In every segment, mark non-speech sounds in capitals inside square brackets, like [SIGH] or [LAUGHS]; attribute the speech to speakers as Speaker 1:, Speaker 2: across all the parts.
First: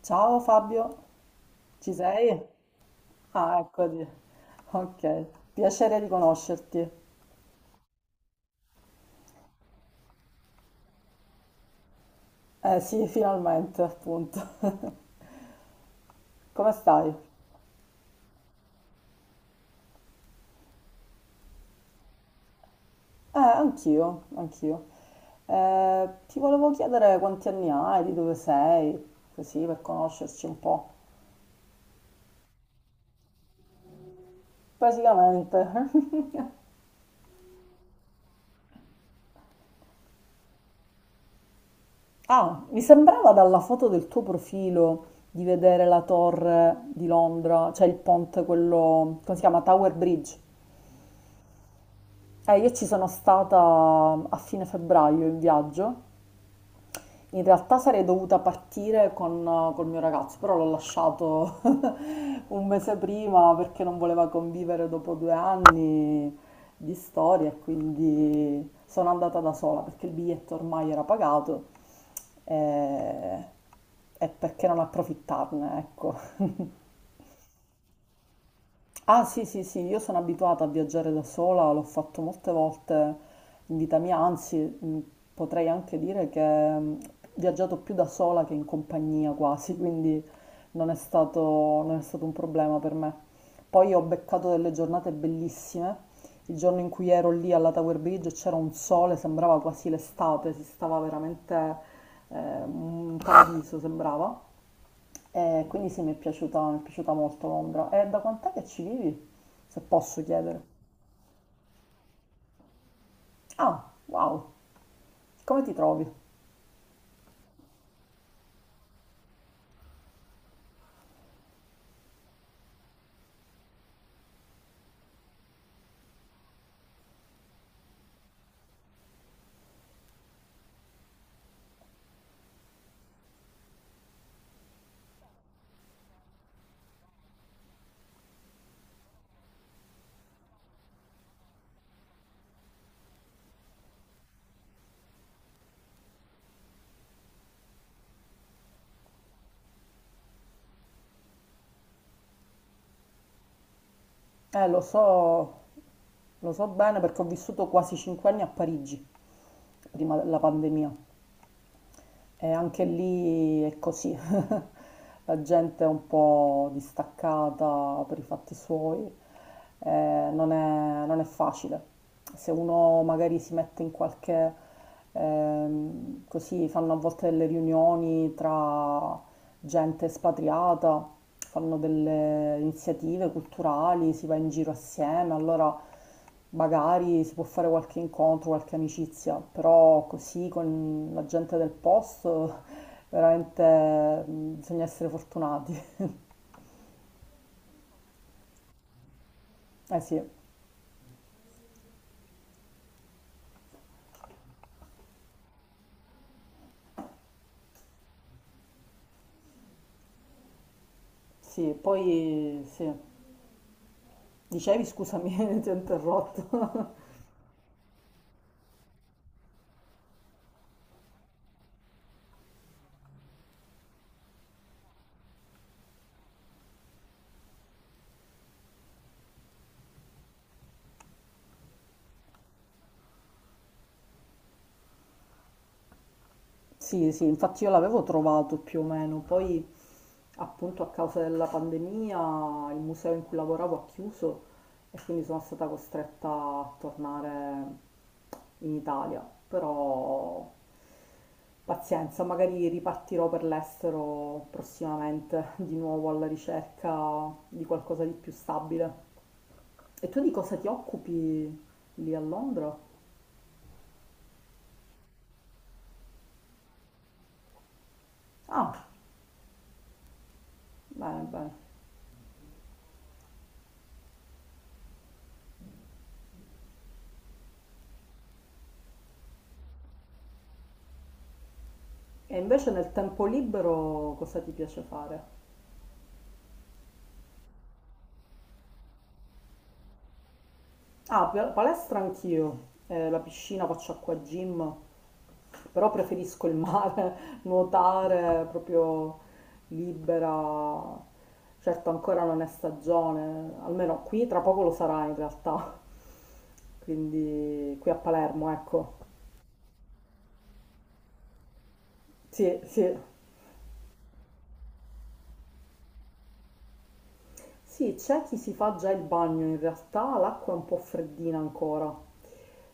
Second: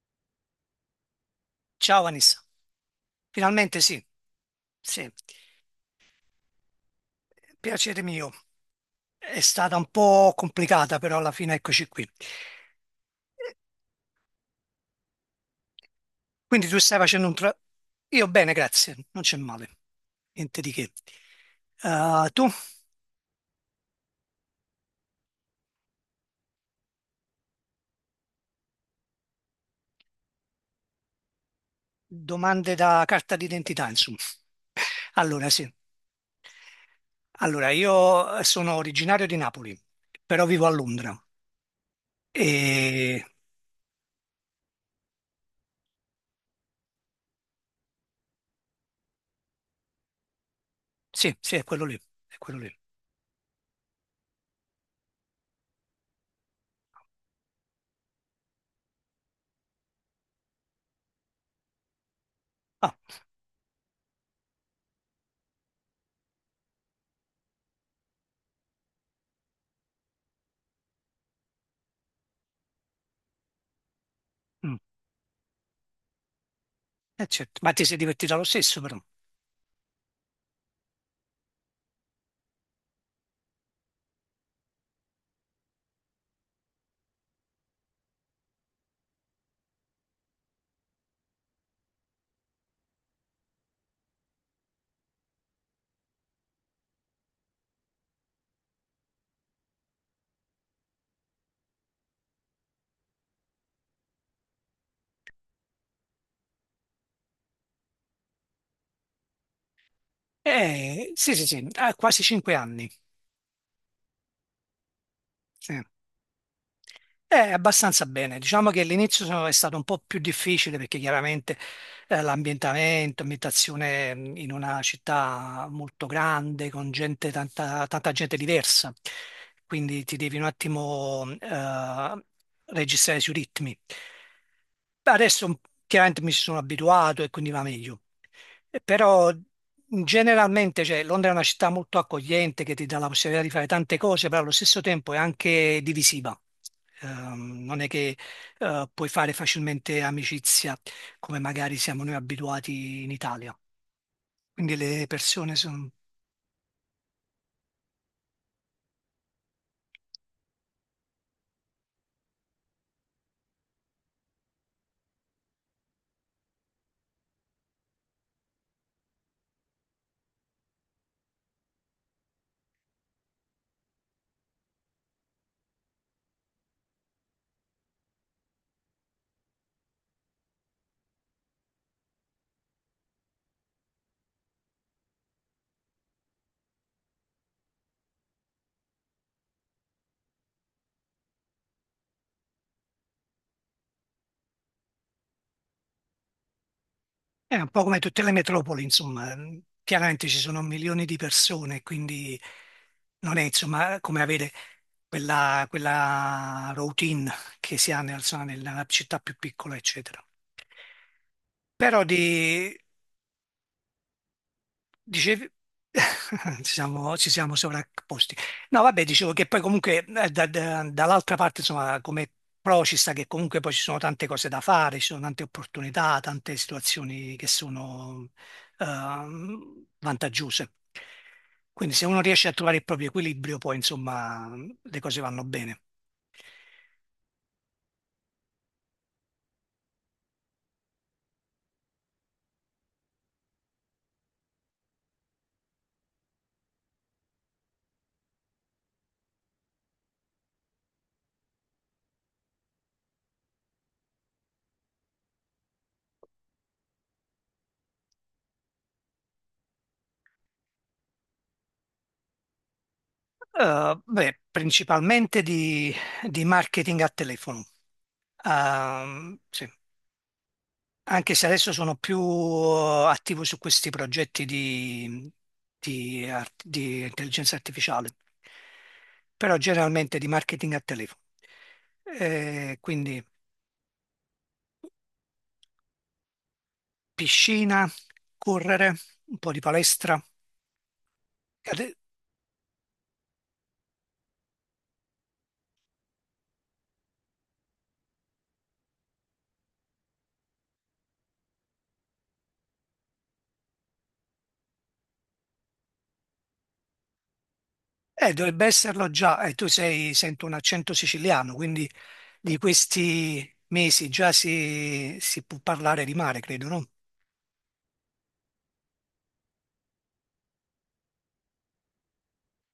Speaker 1: Ciao Fabio, ci
Speaker 2: Ciao
Speaker 1: sei?
Speaker 2: Vanessa,
Speaker 1: Ah,
Speaker 2: finalmente sì,
Speaker 1: eccoti.
Speaker 2: sì,
Speaker 1: Ok, piacere di conoscerti.
Speaker 2: piacere mio. È stata un po' complicata, però alla fine eccoci qui.
Speaker 1: Eh sì, finalmente, appunto. [LAUGHS]
Speaker 2: Quindi
Speaker 1: Come
Speaker 2: tu stai
Speaker 1: stai?
Speaker 2: facendo un tra... Io bene, grazie, non c'è male, niente di che. Tu?
Speaker 1: Anch'io, anch'io. Ti volevo chiedere quanti anni hai, di dove sei, così per conoscerci un po'.
Speaker 2: Domande da carta d'identità, insomma. Allora,
Speaker 1: Basicamente.
Speaker 2: sì.
Speaker 1: [LAUGHS]
Speaker 2: Allora, io sono originario di Napoli, però vivo a Londra.
Speaker 1: Ah, mi
Speaker 2: E
Speaker 1: sembrava dalla foto del tuo profilo di vedere la torre di Londra, cioè il ponte, quello, come si chiama? Tower Bridge.
Speaker 2: sì, sì, è quello lì, è quello
Speaker 1: Io
Speaker 2: lì.
Speaker 1: ci sono stata a fine febbraio in viaggio. In realtà sarei dovuta partire con, col mio ragazzo, però l'ho lasciato [LAUGHS] un
Speaker 2: Ah,
Speaker 1: mese prima perché non voleva convivere dopo 2 anni di storia, e quindi sono andata da sola perché il biglietto ormai era pagato eh, e perché
Speaker 2: mm,
Speaker 1: non approfittarne, ecco. [LAUGHS]
Speaker 2: certo. Ma ti sei divertito lo stesso, però.
Speaker 1: Ah sì, sì, sì, io sono abituata a viaggiare da sola, l'ho fatto molte volte in vita mia, anzi potrei anche dire che ho viaggiato più da sola che in compagnia quasi, [LAUGHS] quindi non è stato, non è stato un problema per me. Poi ho beccato delle giornate bellissime, il giorno in cui ero lì alla Tower Bridge c'era un sole, sembrava quasi l'estate, si stava veramente un paradiso, sembrava. E quindi sì, mi è piaciuta molto Londra. E da quant'è che ci vivi? Se posso chiedere.
Speaker 2: Sì, sì, sì, ah, quasi cinque anni.
Speaker 1: Ah, wow, come ti
Speaker 2: Sì.
Speaker 1: trovi?
Speaker 2: Abbastanza bene. Diciamo che all'inizio è stato un po' più difficile perché chiaramente l'ambientamento, ambientazione in una città molto grande, con gente, tanta, tanta gente diversa, quindi ti devi un attimo registrare sui ritmi. Adesso chiaramente mi ci sono abituato e quindi va meglio. Però generalmente, cioè, Londra è una città molto accogliente che ti dà la possibilità di fare tante cose, però allo stesso tempo è anche divisiva. Non è che puoi fare facilmente amicizia come magari siamo noi abituati in Italia.
Speaker 1: Eh,
Speaker 2: Quindi
Speaker 1: lo
Speaker 2: le
Speaker 1: so,
Speaker 2: persone sono...
Speaker 1: lo so bene perché ho vissuto quasi 5 anni a Parigi, prima della pandemia. E anche lì è così, [LAUGHS] la gente è un po' distaccata per i fatti suoi, non è facile. Se uno magari si mette in qualche, così fanno a volte delle riunioni tra gente espatriata, fanno delle iniziative culturali, si va in giro assieme, allora magari si può fare qualche incontro, qualche amicizia, però così con la gente del posto veramente bisogna essere fortunati.
Speaker 2: È un po' come tutte le metropoli, insomma.
Speaker 1: Eh sì,
Speaker 2: Chiaramente ci sono milioni di persone, quindi non è insomma come avere quella routine che si ha insomma, nella città più piccola, eccetera.
Speaker 1: sì,
Speaker 2: Però
Speaker 1: poi
Speaker 2: di,
Speaker 1: sì. Dicevi, scusami,
Speaker 2: dicevi,
Speaker 1: [LAUGHS] ti ho
Speaker 2: [LAUGHS] ci
Speaker 1: interrotto.
Speaker 2: siamo,
Speaker 1: [LAUGHS]
Speaker 2: ci siamo sovrapposti. No, vabbè, dicevo che poi comunque dall'altra parte, insomma, come pro ci sta che comunque poi ci sono tante cose da fare, ci sono tante opportunità, tante situazioni che sono vantaggiose. Quindi se uno riesce a trovare il proprio equilibrio, poi insomma le cose vanno bene.
Speaker 1: Sì, sì, infatti io l'avevo trovato più o meno, poi appunto a causa della pandemia il museo in cui lavoravo ha chiuso e quindi sono stata costretta a tornare in Italia, però pazienza, magari ripartirò per l'estero prossimamente di nuovo alla ricerca di qualcosa di più stabile. E tu di cosa ti occupi lì a Londra?
Speaker 2: Beh, principalmente di marketing a telefono.
Speaker 1: Ah,
Speaker 2: Sì.
Speaker 1: bene,
Speaker 2: Anche se
Speaker 1: bene.
Speaker 2: adesso sono più attivo su questi progetti di di intelligenza artificiale, però generalmente di marketing a telefono.
Speaker 1: E invece nel
Speaker 2: Quindi
Speaker 1: tempo libero cosa ti piace fare?
Speaker 2: piscina, correre, un po' di palestra.
Speaker 1: Ah,
Speaker 2: Ade-
Speaker 1: palestra anch'io, la piscina, faccio acqua gym, però preferisco il mare, [LAUGHS] nuotare proprio libera. Certo, ancora non è stagione, almeno qui tra poco lo sarà in realtà, [LAUGHS] quindi qui a Palermo,
Speaker 2: Dovrebbe
Speaker 1: ecco.
Speaker 2: esserlo già, tu sei, sento un accento siciliano, quindi di
Speaker 1: Sì, sì,
Speaker 2: questi mesi già si, si può parlare di mare, credo, no?
Speaker 1: sì, c'è chi si fa già il bagno, in realtà l'acqua è un po' freddina ancora.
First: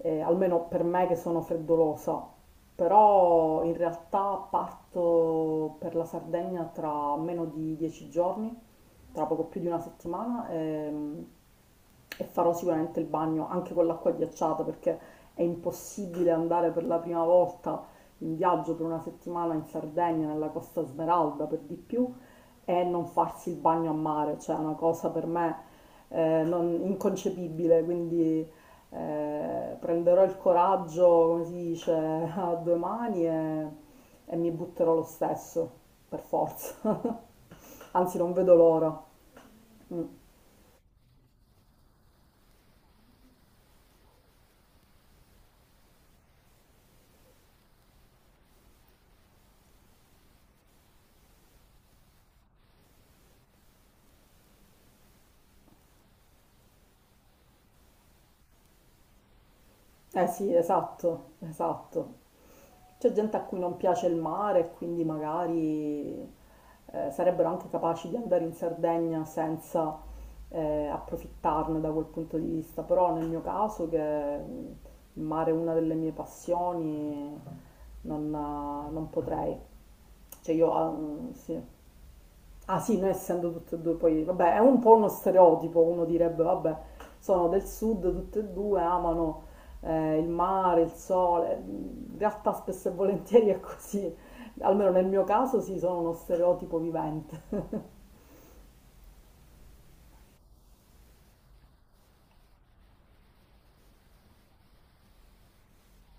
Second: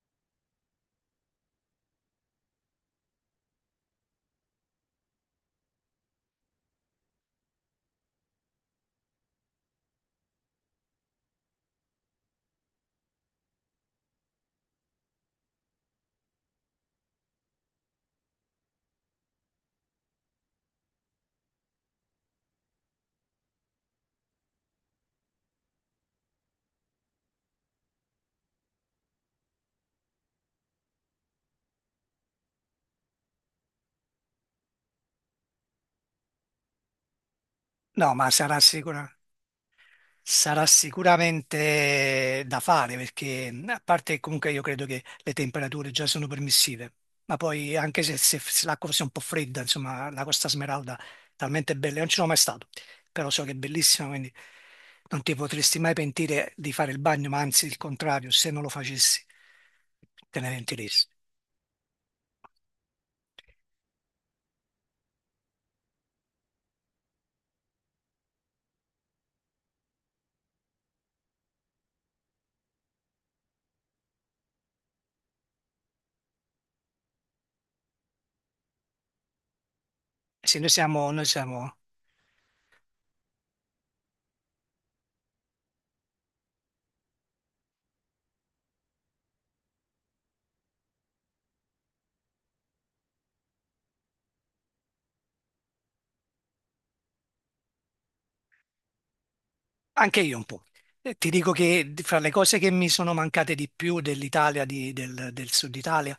Speaker 1: Almeno per me che sono freddolosa, però in realtà parto per la Sardegna tra meno di 10 giorni, tra poco più di una settimana, e farò sicuramente il bagno anche con l'acqua ghiacciata perché è impossibile andare per la prima volta in viaggio per una settimana in Sardegna, nella Costa Smeralda per di più, e non farsi il bagno a mare, cioè è una cosa per me inconcepibile, quindi prenderò il coraggio, come si dice, [LAUGHS] a due mani e mi butterò lo stesso, per forza. [LAUGHS]
Speaker 2: No,
Speaker 1: Anzi,
Speaker 2: ma
Speaker 1: non vedo
Speaker 2: sarà
Speaker 1: l'ora.
Speaker 2: sicuro. Sarà sicuramente da fare perché, a parte che comunque io credo che le temperature già sono permissive, ma poi anche se l'acqua fosse un po' fredda, insomma, la Costa Smeralda è talmente bella, io non ci sono mai stato, però so che è bellissima, quindi non ti potresti mai pentire di fare il bagno, ma anzi il contrario, se non lo facessi
Speaker 1: Eh
Speaker 2: te ne
Speaker 1: sì,
Speaker 2: pentiresti.
Speaker 1: esatto, esatto. C'è gente a cui non piace il mare e quindi magari sarebbero anche capaci di andare in Sardegna senza approfittarne da quel punto di vista, però nel mio caso che il mare è una delle mie passioni non, non potrei. Cioè
Speaker 2: Sì, noi
Speaker 1: io, ah,
Speaker 2: siamo, noi
Speaker 1: sì.
Speaker 2: siamo
Speaker 1: Ah sì, noi essendo tutte e due, poi, vabbè, è un po' uno stereotipo, uno direbbe, vabbè, sono del sud, tutte e due amano il mare, il sole, in realtà spesso e volentieri è così, almeno nel mio caso sì, sono uno stereotipo vivente. [LAUGHS]
Speaker 2: Anche io un po'. Ti dico che fra le cose che mi sono mancate di più dell'Italia, del sud Italia,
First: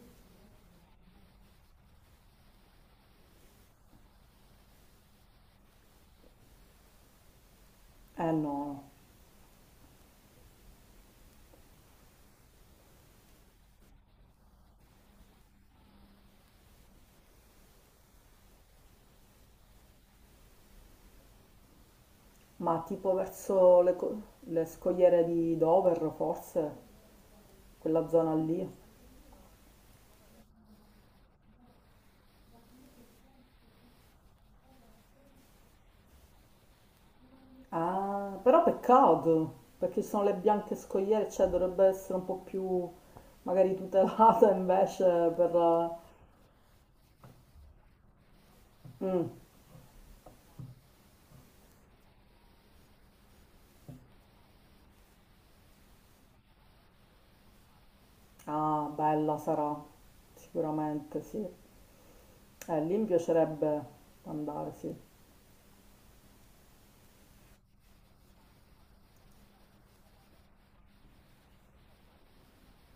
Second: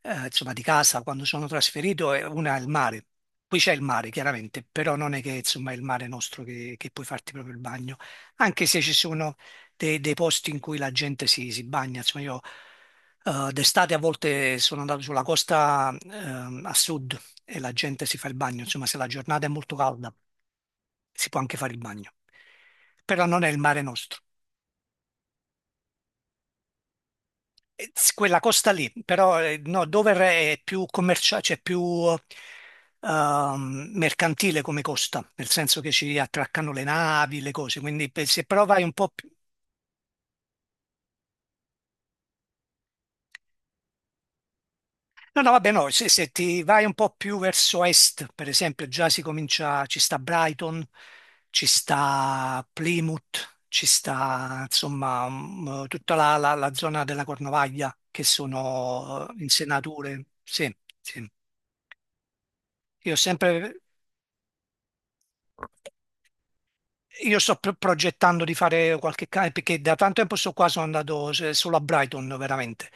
Speaker 2: insomma, di casa quando sono trasferito, e una è il mare. Qui c'è il mare, chiaramente, però non è che insomma, è il mare nostro che puoi farti proprio il bagno,
Speaker 1: Eh
Speaker 2: anche se
Speaker 1: no,
Speaker 2: ci sono dei posti in cui la gente si, si bagna. Insomma, io d'estate a volte sono andato sulla costa a sud e la gente si fa il bagno. Insomma, se la giornata è molto calda, si può anche fare il bagno,
Speaker 1: ma tipo
Speaker 2: però non è il
Speaker 1: verso
Speaker 2: mare
Speaker 1: le,
Speaker 2: nostro.
Speaker 1: le scogliere di Dover, forse, quella zona
Speaker 2: Quella
Speaker 1: lì.
Speaker 2: costa lì, però no, Dover è più commerciale, cioè più mercantile come costa, nel senso che ci attraccano le navi, le cose, quindi
Speaker 1: Ah,
Speaker 2: se
Speaker 1: però
Speaker 2: però vai un po' più...
Speaker 1: peccato, perché ci sono le bianche scoiere, cioè dovrebbe essere un po' più magari tutelata [LAUGHS] invece
Speaker 2: No, no, vabbè, no,
Speaker 1: per...
Speaker 2: se ti vai un po' più verso est, per esempio, già si
Speaker 1: Mm.
Speaker 2: comincia, ci sta Brighton, ci sta Plymouth, ci sta, insomma, tutta la zona della Cornovaglia, che
Speaker 1: Ah,
Speaker 2: sono
Speaker 1: bella sarà,
Speaker 2: insenature, sì,
Speaker 1: sicuramente
Speaker 2: sì.
Speaker 1: sì. Lì mi
Speaker 2: Io ho sempre
Speaker 1: piacerebbe andare, sì.
Speaker 2: Io sto progettando di fare qualche cane perché da tanto tempo sto qua, sono andato solo a Brighton veramente,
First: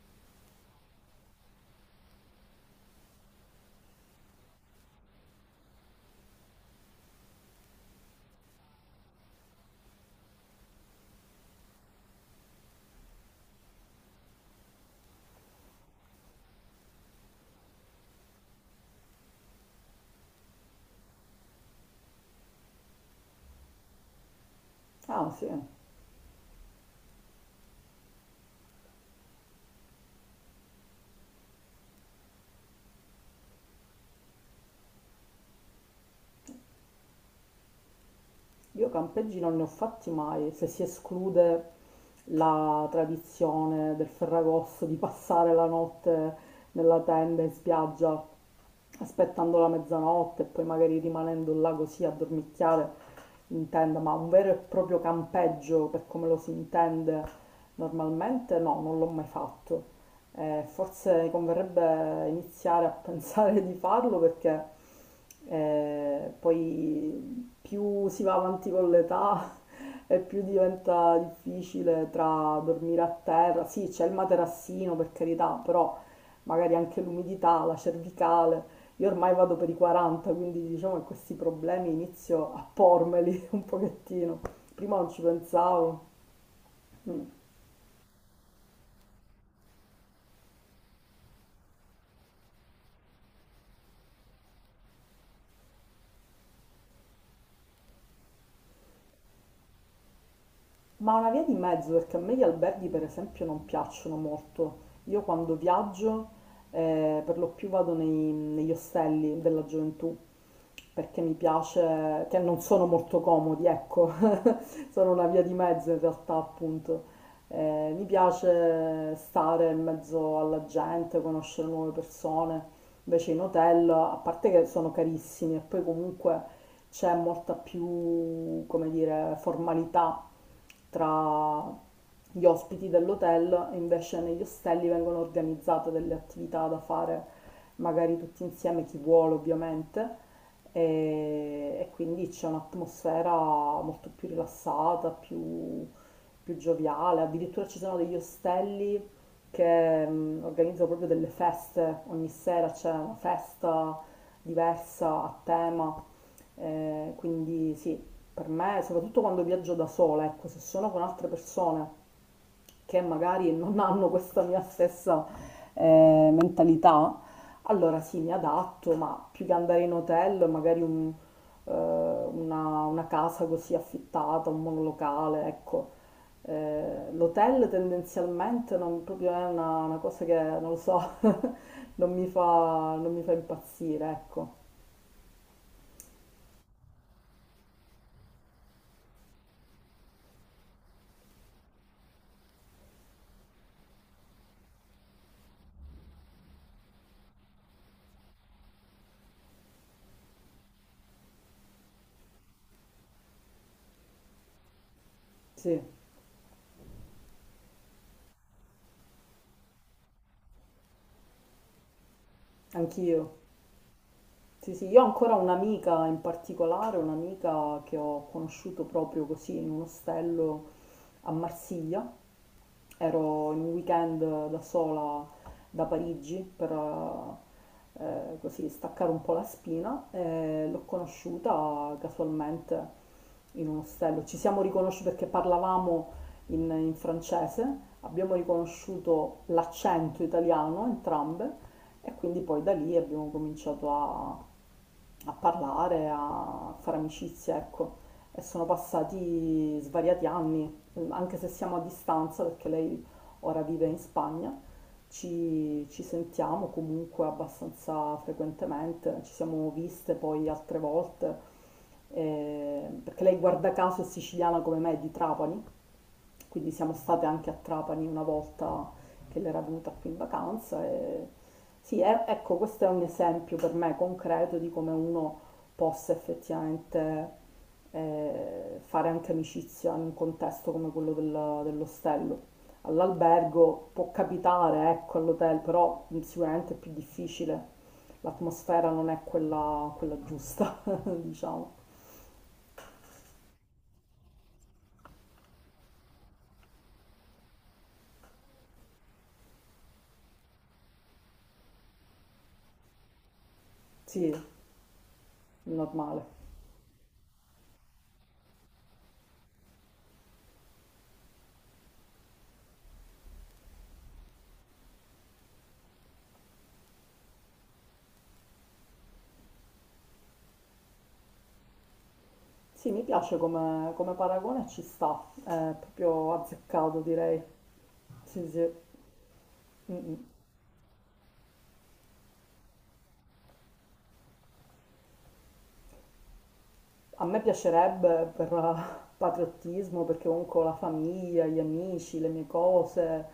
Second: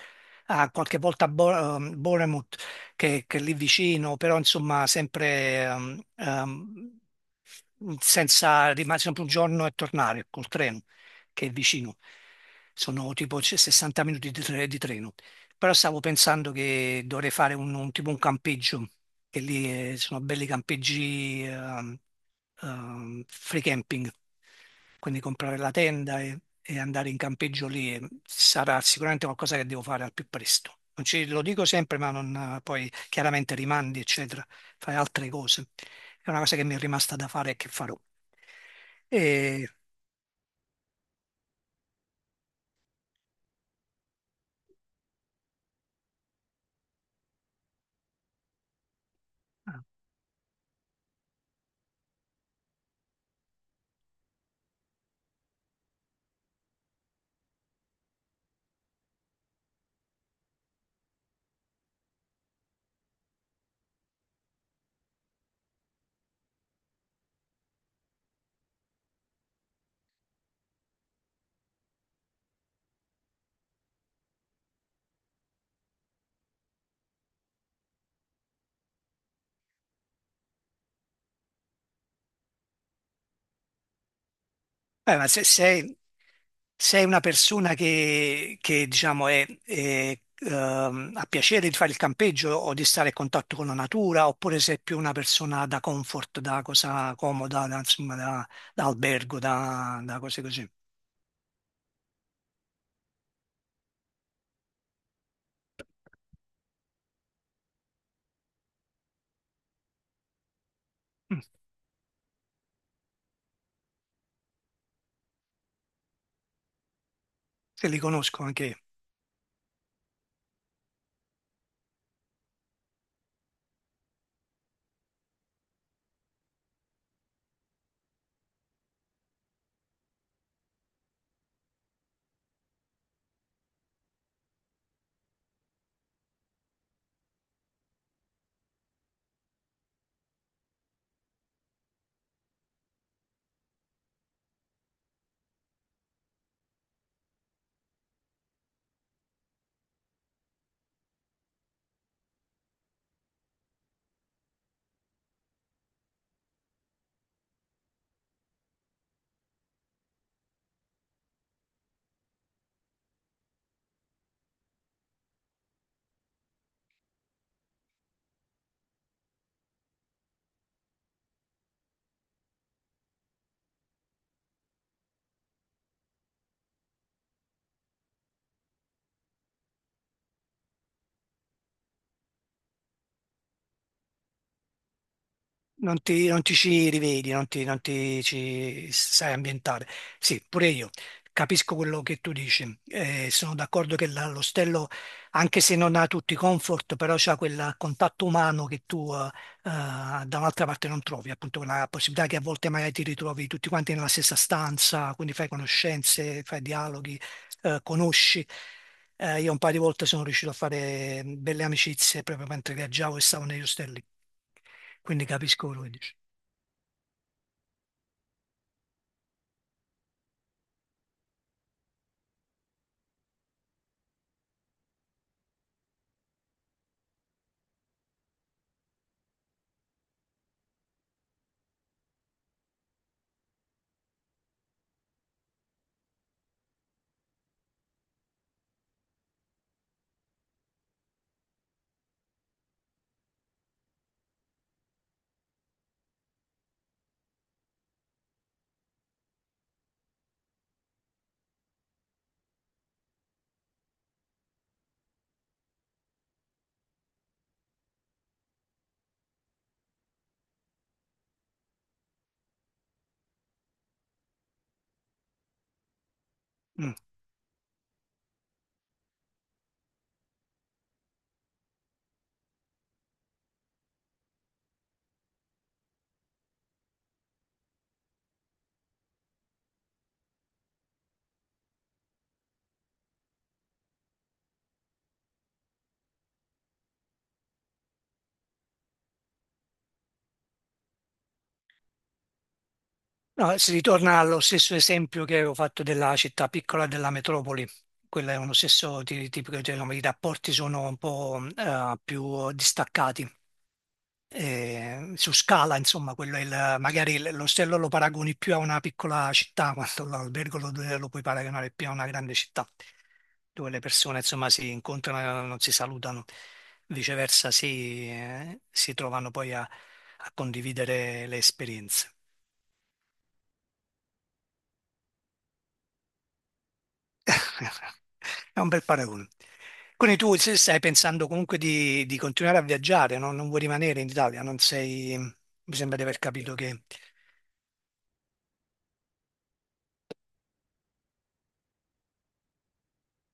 Speaker 2: Ah, qualche volta a Bournemouth che è lì vicino, però insomma sempre senza rimanere sempre un giorno e tornare col treno che è vicino. Sono tipo c- 60 minuti di, tre- di treno. Però stavo pensando che dovrei fare un tipo un campeggio, che lì sono belli campeggi free camping, quindi
Speaker 1: Ah, sì.
Speaker 2: comprare la tenda e andare in campeggio lì sarà sicuramente qualcosa che devo fare al più presto. Non ci- Lo dico sempre, ma non, poi chiaramente rimandi, eccetera, fai altre cose. È una cosa che mi è rimasta da fare e che farò.
Speaker 1: Io campeggi non ne ho
Speaker 2: E-
Speaker 1: fatti mai, se si esclude la tradizione del Ferragosto di passare la notte nella tenda in spiaggia aspettando la
Speaker 2: ah,
Speaker 1: mezzanotte e poi magari rimanendo là così a dormicchiare in tenda, ma un vero e proprio campeggio per come lo si intende normalmente no, non l'ho mai fatto. Forse converrebbe iniziare a [LAUGHS] pensare di farlo perché poi più si va avanti con l'età [LAUGHS] e più diventa difficile tra dormire a terra. Sì, c'è il materassino per carità, però magari anche l'umidità, la cervicale. Io ormai vado per i 40, quindi diciamo che questi problemi inizio a pormeli [LAUGHS] un pochettino. Prima non
Speaker 2: beh,
Speaker 1: ci
Speaker 2: ma se sei,
Speaker 1: pensavo.
Speaker 2: sei una persona che, diciamo, è, ha piacere di fare il campeggio o di stare a contatto con la natura, oppure sei più una persona da comfort, da cosa comoda, da, insomma, da, da albergo, da, da cose così.
Speaker 1: Ma una via di mezzo, perché a me gli alberghi per esempio non piacciono molto. Io quando viaggio per lo più vado negli ostelli della gioventù perché mi
Speaker 2: Mm,
Speaker 1: piace, che non sono molto comodi, ecco, [LAUGHS] sono una via di mezzo in realtà appunto.
Speaker 2: te li
Speaker 1: Mi
Speaker 2: conosco anche
Speaker 1: piace stare in mezzo alla gente, conoscere nuove persone. Invece in hotel, a parte che sono carissimi e poi comunque c'è molta più, come dire, formalità tra gli ospiti dell'hotel e invece negli ostelli vengono organizzate delle attività da fare magari tutti insieme, chi vuole ovviamente, e quindi c'è un'atmosfera molto più rilassata, più gioviale, addirittura ci sono degli ostelli che organizzano proprio delle feste, ogni sera c'è una festa diversa a tema, quindi sì, per me, soprattutto quando viaggio da sola, ecco, se sono con altre persone che magari non hanno questa mia stessa mentalità, allora sì, mi adatto, ma più che andare in hotel, una casa così affittata, un monolocale, ecco. L'hotel tendenzialmente non proprio è una cosa che, non lo so, [LAUGHS] non mi fa impazzire, ecco.
Speaker 2: non ti, non ti ci rivedi, non ti, non ti ci sai ambientare. Sì, pure io capisco quello che tu dici. Sono d'accordo che l'ostello, anche se non ha tutti i comfort, però c'ha quel contatto umano che tu da un'altra parte non trovi, appunto quella possibilità che a volte magari ti ritrovi tutti quanti nella stessa stanza, quindi fai
Speaker 1: Sì,
Speaker 2: conoscenze, fai dialoghi, conosci. Io un paio di volte sono riuscito a fare belle amicizie proprio mentre viaggiavo
Speaker 1: anch'io.
Speaker 2: e stavo negli ostelli,
Speaker 1: Sì, sì, io ho
Speaker 2: quindi
Speaker 1: ancora
Speaker 2: capisco quello che
Speaker 1: un'amica
Speaker 2: dici.
Speaker 1: in particolare, un'amica che ho conosciuto proprio così in un ostello a Marsiglia. Ero in un weekend da sola da Parigi per così staccare un po' la spina e l'ho conosciuta casualmente in un ostello. Ci siamo riconosciuti perché parlavamo in francese, abbiamo riconosciuto l'accento italiano entrambe e quindi poi da lì abbiamo cominciato a parlare, a fare amicizia, ecco. E sono passati svariati anni, anche se siamo a distanza, perché lei ora vive in Spagna, ci sentiamo comunque abbastanza frequentemente, ci siamo viste poi altre volte, perché lei guarda caso è siciliana come me, è di Trapani, quindi siamo
Speaker 2: Mm.
Speaker 1: state anche a Trapani una volta che l'era venuta qui in vacanza. E... ecco, questo è un esempio per me concreto di come uno possa effettivamente fare anche amicizia in un contesto come quello dell'ostello. All'albergo può capitare, ecco, all'hotel, però sicuramente è più difficile. L'atmosfera non è quella giusta, [LAUGHS] diciamo.
Speaker 2: No, si ritorna allo stesso esempio che avevo fatto della città piccola e della metropoli. Quello è uno stesso tipico, cioè, come i rapporti sono un po' più distaccati.
Speaker 1: Sì,
Speaker 2: Eh, su scala, insomma,
Speaker 1: normale.
Speaker 2: quello è il, magari l'ostello lo paragoni più a una piccola città, quanto l'albergo lo puoi paragonare più a una grande città, dove le persone, insomma, si incontrano e non si salutano, viceversa si, si trovano poi a condividere le esperienze.
Speaker 1: Sì, mi piace come paragone, ci sta, è proprio azzeccato direi.
Speaker 2: [LAUGHS]
Speaker 1: Sì,
Speaker 2: È
Speaker 1: sì.
Speaker 2: un bel paragone.
Speaker 1: Mm.
Speaker 2: Quindi tu se stai pensando comunque di continuare a viaggiare, no? Non vuoi rimanere in Italia, non sei, mi sembra di aver capito che
Speaker 1: A me piacerebbe per patriottismo, perché comunque ho la famiglia, gli amici, le mie cose,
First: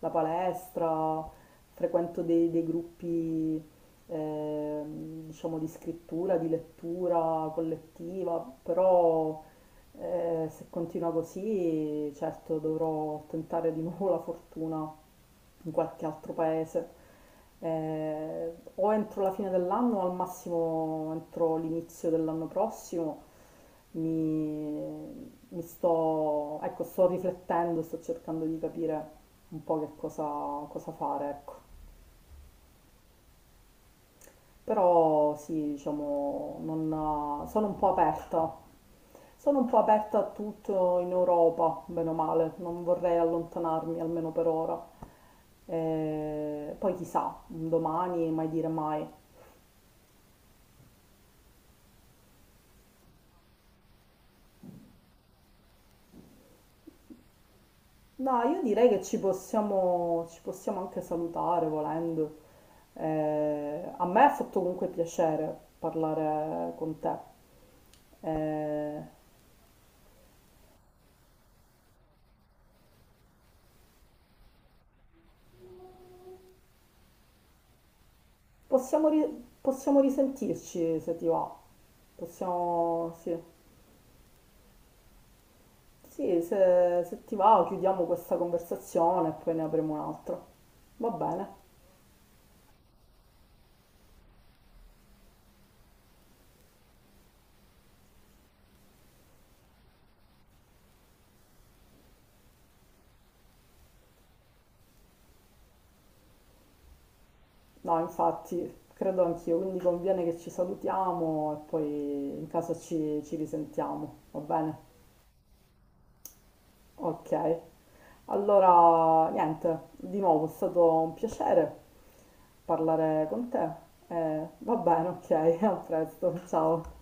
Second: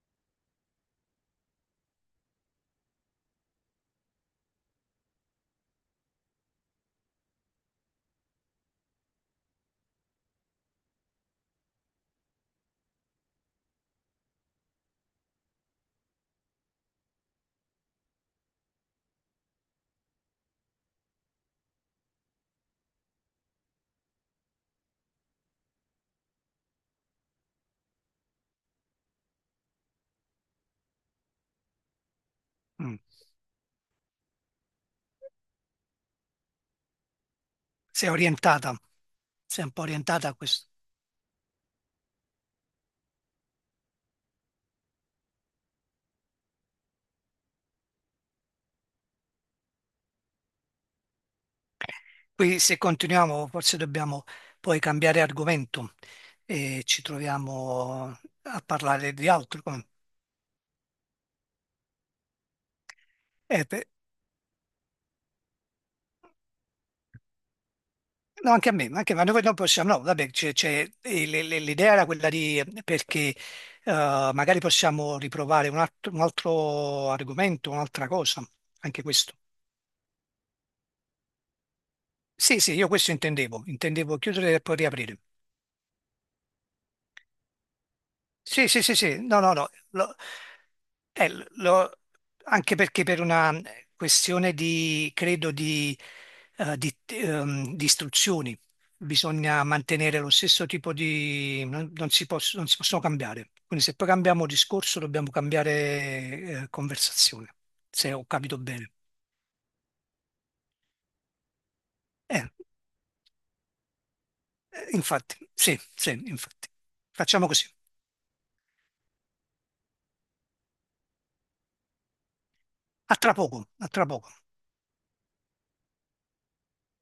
Speaker 1: la palestra, frequento dei gruppi, diciamo, di scrittura, di lettura collettiva, però se continua così, certo dovrò tentare di nuovo la fortuna in qualche altro paese, o entro la fine dell'anno o al massimo entro l'inizio dell'anno prossimo. Mi, mi sto, ecco, sto riflettendo, sto cercando di capire un po' cosa fare, ecco.
Speaker 2: mm,
Speaker 1: Però sì, diciamo, sono un po'
Speaker 2: sei
Speaker 1: aperta.
Speaker 2: orientata,
Speaker 1: Sono un
Speaker 2: sei un
Speaker 1: po'
Speaker 2: po'
Speaker 1: aperta a
Speaker 2: orientata a questo.
Speaker 1: tutto in Europa, bene o male, non vorrei allontanarmi almeno per ora. Poi chissà, un domani mai dire mai.
Speaker 2: Qui se continuiamo forse dobbiamo poi cambiare argomento e ci troviamo
Speaker 1: No, io
Speaker 2: a
Speaker 1: direi che
Speaker 2: parlare di altro. Come-
Speaker 1: ci possiamo anche salutare volendo.
Speaker 2: per-
Speaker 1: A me ha fatto comunque piacere parlare con te.
Speaker 2: no, anche a me,
Speaker 1: Eh,
Speaker 2: anche, ma noi non possiamo, no, vabbè, e l'idea era quella di, perché magari possiamo riprovare un altro argomento, un'altra cosa, anche questo.
Speaker 1: Possiamo risentirci se ti va.
Speaker 2: Sì, sì, io questo
Speaker 1: Possiamo, sì.
Speaker 2: intendevo, intendevo chiudere e poi riaprire.
Speaker 1: Sì, se ti va chiudiamo questa
Speaker 2: Sì, sì, sì, sì,
Speaker 1: conversazione e
Speaker 2: no, no,
Speaker 1: poi ne
Speaker 2: no,
Speaker 1: apriamo un'altra. Va
Speaker 2: eh,
Speaker 1: bene.
Speaker 2: lo- anche perché per una questione di, credo, di, di istruzioni bisogna mantenere lo stesso tipo di... non, non si possono cambiare. Quindi se poi cambiamo discorso dobbiamo cambiare, conversazione,
Speaker 1: No,
Speaker 2: se ho capito
Speaker 1: infatti,
Speaker 2: bene.
Speaker 1: credo anch'io, quindi conviene che ci salutiamo e poi in
Speaker 2: Eh,
Speaker 1: caso ci risentiamo. Va bene?
Speaker 2: Infatti, sì, sì, infatti. Facciamo
Speaker 1: Ok.
Speaker 2: così.
Speaker 1: Allora, niente, di nuovo è stato un piacere
Speaker 2: A
Speaker 1: parlare
Speaker 2: tra
Speaker 1: con
Speaker 2: poco,
Speaker 1: te.
Speaker 2: a tra poco.
Speaker 1: Va bene, ok, [LAUGHS] a presto, ciao.